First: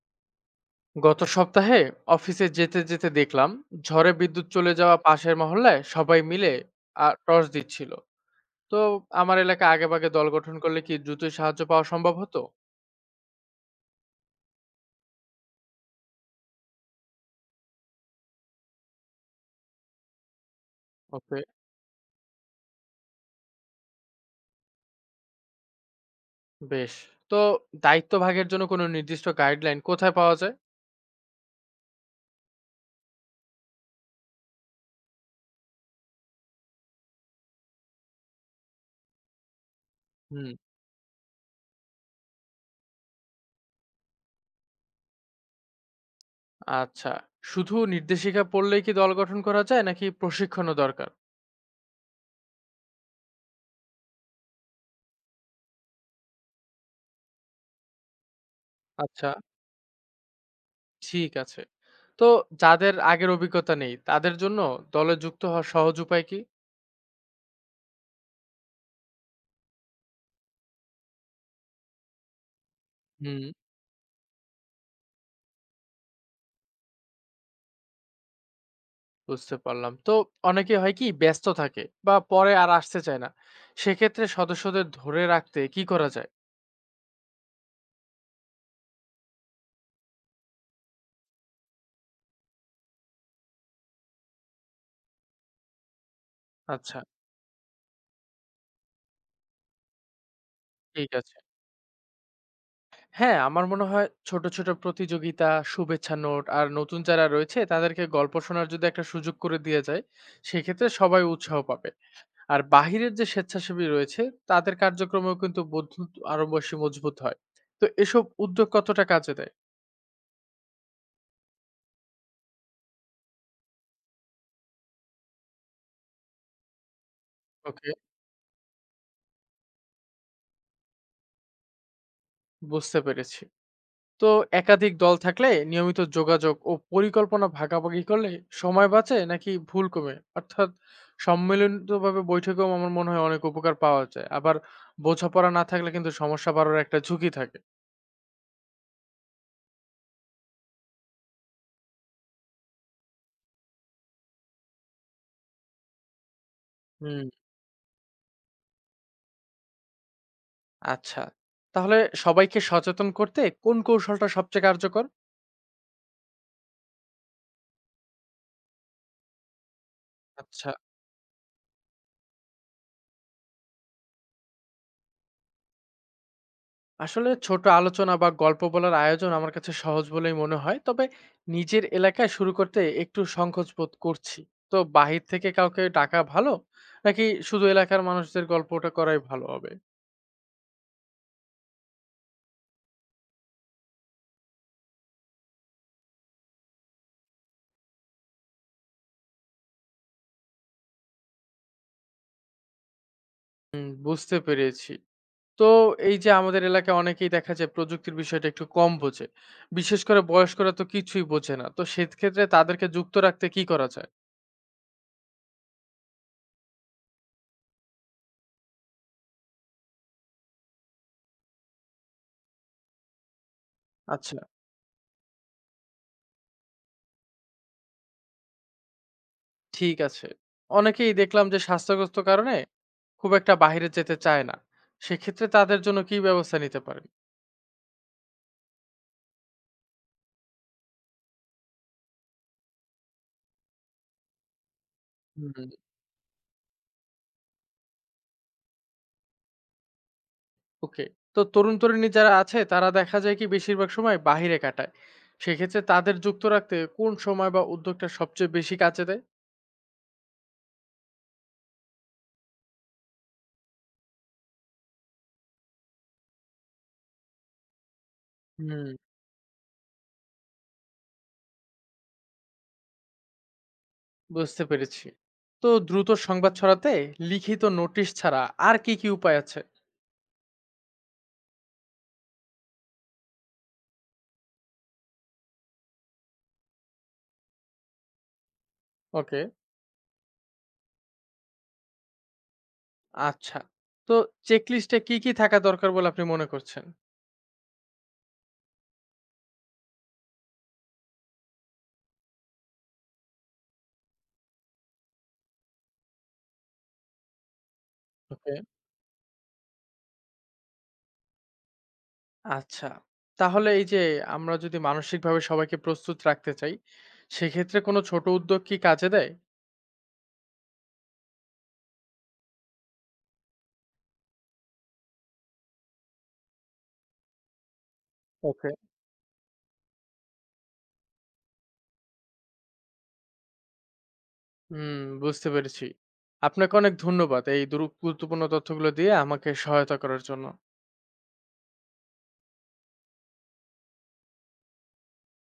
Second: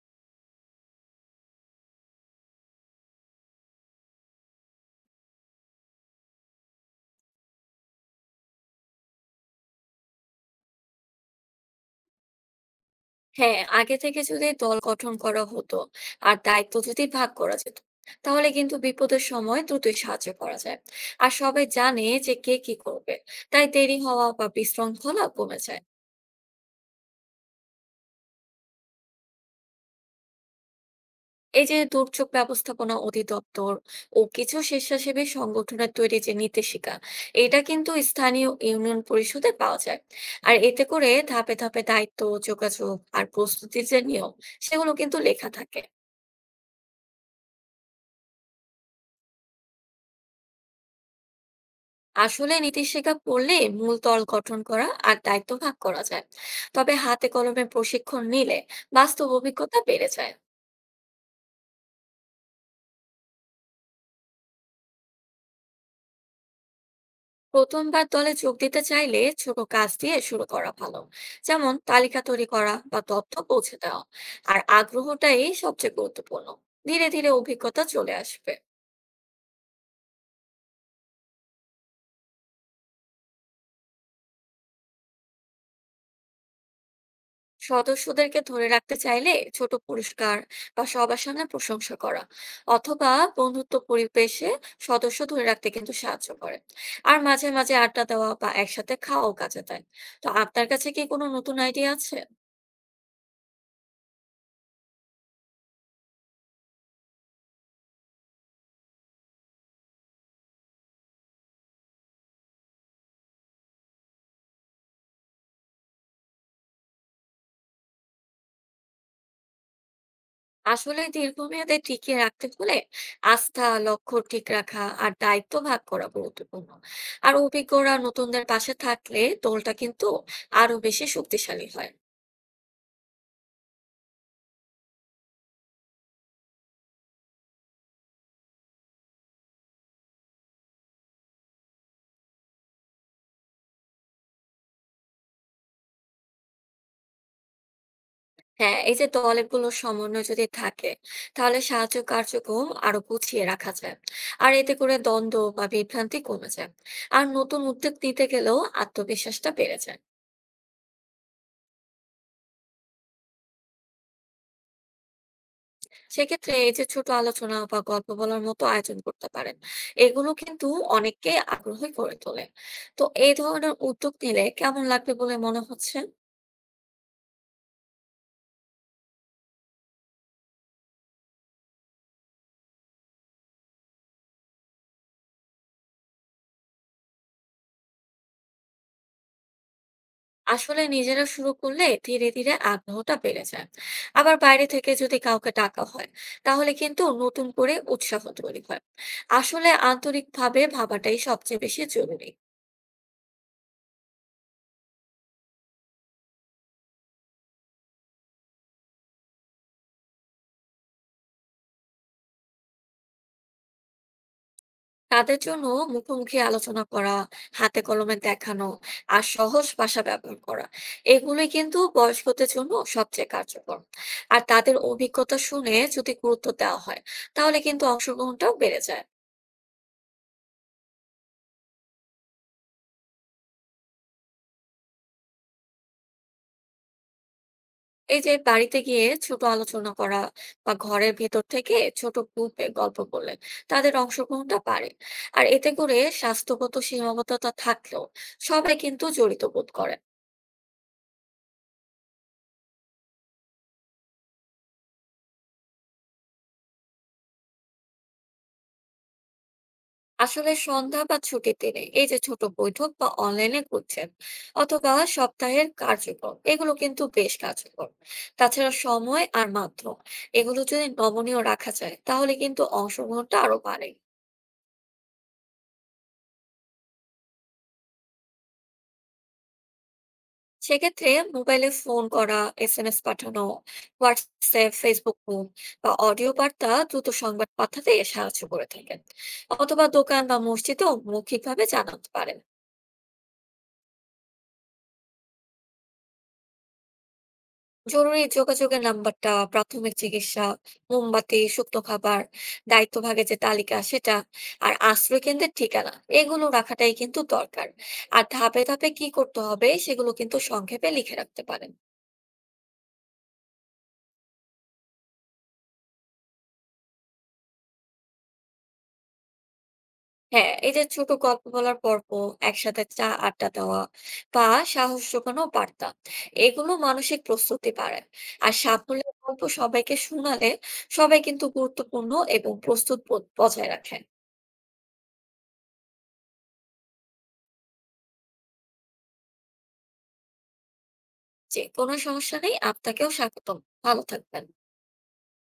গত সপ্তাহে অফিসে যেতে যেতে দেখলাম ঝড়ে বিদ্যুৎ চলে যাওয়া পাশের মহল্লায় সবাই মিলে টর্চ দিচ্ছিল। তো আমার এলাকা আগে ভাগে দল গঠন করলে কি দ্রুতই সাহায্য পাওয়া সম্ভব হতো? হ্যাঁ, আগে থেকে যদি দল গঠন করা হতো আর দায়িত্ব যদি ভাগ করা যেত, তাহলে কিন্তু বিপদের সময় দ্রুতই সাহায্য করা যায়। আর ওকে। সবাই জানে যে কে কি করবে, তাই দেরি হওয়া বা বিশৃঙ্খলা কমে যায়। বেশ। তো দায়িত্ব ভাগের জন্য কোনো নির্দিষ্ট গাইডলাইন কোথায় পাওয়া যায়? এই যে দুর্যোগ ব্যবস্থাপনা অধিদপ্তর ও কিছু স্বেচ্ছাসেবী সংগঠনের তৈরি যে নির্দেশিকা, এটা কিন্তু স্থানীয় ইউনিয়ন পরিষদে পাওয়া যায়। হুম। আর এতে করে ধাপে ধাপে দায়িত্ব, যোগাযোগ আর প্রস্তুতির যে নিয়ম, সেগুলো কিন্তু লেখা থাকে। আচ্ছা, শুধু নির্দেশিকা পড়লেই কি দল গঠন করা যায় নাকি প্রশিক্ষণও দরকার? আসলে নীতিশিক্ষা পড়লে মূল দল গঠন করা আর দায়িত্ব ভাগ করা যায়, তবে হাতে কলমে প্রশিক্ষণ নিলে বাস্তব আচ্ছা, অভিজ্ঞতা বেড়ে যায়। ঠিক আছে। তো যাদের আগের অভিজ্ঞতা নেই তাদের জন্য দলে যুক্ত হওয়ার সহজ উপায় কি? প্রথমবার দলে যোগ দিতে চাইলে ছোট কাজ দিয়ে শুরু করা ভালো, যেমন তালিকা তৈরি করা বা তথ্য হুম, পৌঁছে দেওয়া। আর আগ্রহটাই সবচেয়ে গুরুত্বপূর্ণ, ধীরে ধীরে অভিজ্ঞতা চলে আসবে। বুঝতে পারলাম। তো অনেকে হয় কি ব্যস্ত থাকে বা পরে আর আসতে চায় না। সেক্ষেত্রে সদস্যদের ধরে রাখতে কি করা যায়? সদস্যদেরকে ধরে রাখতে চাইলে ছোট পুরস্কার বা সবার সামনে প্রশংসা করা, অথবা বন্ধুত্ব পরিবেশে সদস্য ধরে রাখতে কিন্তু সাহায্য করে। আচ্ছা, আর মাঝে মাঝে আড্ডা দেওয়া বা একসাথে খাওয়াও কাজে দেয়। তো আপনার কাছে কি ঠিক কোনো আছে। নতুন আইডিয়া আছে? হ্যাঁ, আমার মনে হয় ছোট, ছোট প্রতিযোগিতা, শুভেচ্ছা নোট আর নতুন যারা রয়েছে তাদেরকে গল্প শোনার যদি একটা সুযোগ করে দেয়া যায়, সেক্ষেত্রে সবাই উৎসাহ পাবে। আর বাহিরের যে স্বেচ্ছাসেবী রয়েছে তাদের কার্যক্রমেও কিন্তু বন্ধুত্ব আরো বেশি মজবুত হয়। তো এসব উদ্যোগ কতটা কাজে দেয়? আসলে দীর্ঘমেয়াদে টিকিয়ে রাখতে হলে আস্থা, লক্ষ্য ঠিক রাখা আর দায়িত্ব ভাগ করা গুরুত্বপূর্ণ। আর ওকে, অভিজ্ঞরা নতুনদের পাশে থাকলে দলটা কিন্তু আরো বেশি শক্তিশালী হয়। বুঝতে পেরেছি। তো একাধিক দল থাকলে নিয়মিত যোগাযোগ ও পরিকল্পনা ভাগাভাগি করলে সময় বাঁচে নাকি ভুল কমে, অর্থাৎ সম্মিলিতভাবে বৈঠকেও আমার মনে হয় অনেক উপকার পাওয়া যায়, আবার বোঝাপড়া না থাকলে কিন্তু সমস্যা বাড়ার একটা ঝুঁকি থাকে। হ্যাঁ, এই যে দলগুলোর সমন্বয় যদি থাকে, তাহলে সাহায্য কার্যক্রম আরো গুছিয়ে রাখা যায়। আর এতে করে দ্বন্দ্ব বা বিভ্রান্তি কমে যায়। আর হুম। নতুন উদ্যোগ নিতে গেলেও আত্মবিশ্বাসটা বেড়ে যায়। আচ্ছা, তাহলে সবাইকে সচেতন করতে কোন কৌশলটা সবচেয়ে কার্যকর? সেক্ষেত্রে এই যে ছোট আলোচনা বা গল্প বলার মতো আয়োজন করতে পারেন, এগুলো কিন্তু আচ্ছা। অনেককে আগ্রহী করে তোলে। তো এই ধরনের উদ্যোগ নিলে কেমন লাগবে বলে মনে হচ্ছে? আসলে ছোট আলোচনা বা গল্প বলার আয়োজন আমার কাছে সহজ বলেই মনে হয়, তবে নিজের এলাকায় শুরু করতে একটু সংকোচ বোধ করছি। তো বাহির থেকে কাউকে ডাকা ভালো নাকি শুধু এলাকার মানুষদের গল্পটা করাই ভালো হবে? আসলে নিজেরা শুরু করলে ধীরে ধীরে আগ্রহটা বেড়ে যায়। আবার বাইরে থেকে যদি কাউকে ডাকা হয়, তাহলে কিন্তু নতুন করে উৎসাহ তৈরি হয়। আসলে আন্তরিকভাবে ভাবাটাই সবচেয়ে বেশি জরুরি। হুম, বুঝতে পেরেছি। তো এই যে আমাদের এলাকায় অনেকেই দেখা যায় প্রযুক্তির বিষয়টা একটু কম বোঝে, বিশেষ করে বয়স্করা তো কিছুই বোঝে না। তো সেক্ষেত্রে তাদেরকে যুক্ত রাখতে কি করা যায়? তাদের জন্য মুখোমুখি আলোচনা করা, হাতে কলমে দেখানো আর সহজ ভাষা ব্যবহার করা, এগুলোই কিন্তু বয়স্কদের জন্য সবচেয়ে কার্যকর। আচ্ছা। আর তাদের অভিজ্ঞতা শুনে যদি গুরুত্ব দেওয়া হয়, তাহলে কিন্তু অংশগ্রহণটাও বেড়ে যায়। ঠিক আছে। অনেকেই দেখলাম যে স্বাস্থ্যগ্রস্ত কারণে খুব একটা বাহিরে যেতে চায় না। সেক্ষেত্রে তাদের জন্য কি ব্যবস্থা নিতে পারেন? এই যে বাড়িতে গিয়ে ছোট আলোচনা করা বা ঘরের ভেতর থেকে ছোট গ্রুপে গল্প করলে তাদের অংশগ্রহণটা বাড়ে। আর এতে হুম। করে স্বাস্থ্যগত সীমাবদ্ধতা থাকলেও সবাই কিন্তু জড়িত বোধ করেন। ওকে। তো তরুণ-তরুণী যারা আছে তারা দেখা যায় কি বেশিরভাগ সময় বাহিরে কাটায়। সেক্ষেত্রে তাদের যুক্ত রাখতে কোন সময় বা উদ্যোগটা সবচেয়ে বেশি কাজে দেয়? আসলে সন্ধ্যা বা ছুটির দিনে এই যে ছোট বৈঠক বা অনলাইনে করছেন, অথবা সপ্তাহের কার্যক্রম, এগুলো কিন্তু বেশ কার্যকর। হুম। তাছাড়া সময় আর মাধ্যম, এগুলো যদি নমনীয় রাখা যায় তাহলে কিন্তু অংশগ্রহণটা আরো বাড়ে। বুঝতে পেরেছি। তো দ্রুত সংবাদ ছড়াতে লিখিত নোটিশ ছাড়া আর কি, কি উপায় আছে? সেক্ষেত্রে মোবাইলে ফোন করা, এসএমএস পাঠানো, হোয়াটসঅ্যাপ ফেসবুক গ্রুপ বা অডিও বার্তা দ্রুত সংবাদ পাঠাতে সাহায্য করে থাকেন। ওকে, অথবা দোকান বা মসজিদেও মৌখিকভাবে জানাতে পারেন। আচ্ছা। তো চেকলিস্টে কি, কি থাকা দরকার বলে আপনি মনে করছেন? জরুরি যোগাযোগের নাম্বারটা, প্রাথমিক চিকিৎসা, মোমবাতি, শুকনো খাবার, দায়িত্ব ভাগের যে তালিকা সেটা, আর আশ্রয় কেন্দ্রের ঠিকানা, এগুলো রাখাটাই কিন্তু দরকার। আর ওকে। ধাপে ধাপে কি করতে হবে সেগুলো কিন্তু সংক্ষেপে লিখে রাখতে পারেন। আচ্ছা। তাহলে এই যে আমরা যদি মানসিকভাবে সবাইকে প্রস্তুত রাখতে চাই, সেক্ষেত্রে কোনো ছোট উদ্যোগ কি কাজে দেয়? হ্যাঁ, এই যে ছোট গল্প বলার পর্ব, একসাথে চা আড্ডা দেওয়া বা সাহস যোগানো বার্তা, এগুলো মানসিক প্রস্তুতি বাড়ায়। আর ওকে। সাফল্যের গল্প সবাইকে শোনালে সবাই কিন্তু গুরুত্বপূর্ণ এবং প্রস্তুত বোধ বজায় রাখে। হুম, বুঝতে পেরেছি। আপনাকে অনেক ধন্যবাদ এই দুরু গুরুত্বপূর্ণ তথ্যগুলো দিয়ে আমাকে সহায়তা করার জন্য। যে কোনো সমস্যা নেই, আপনাকেও স্বাগতম। ভালো থাকবেন।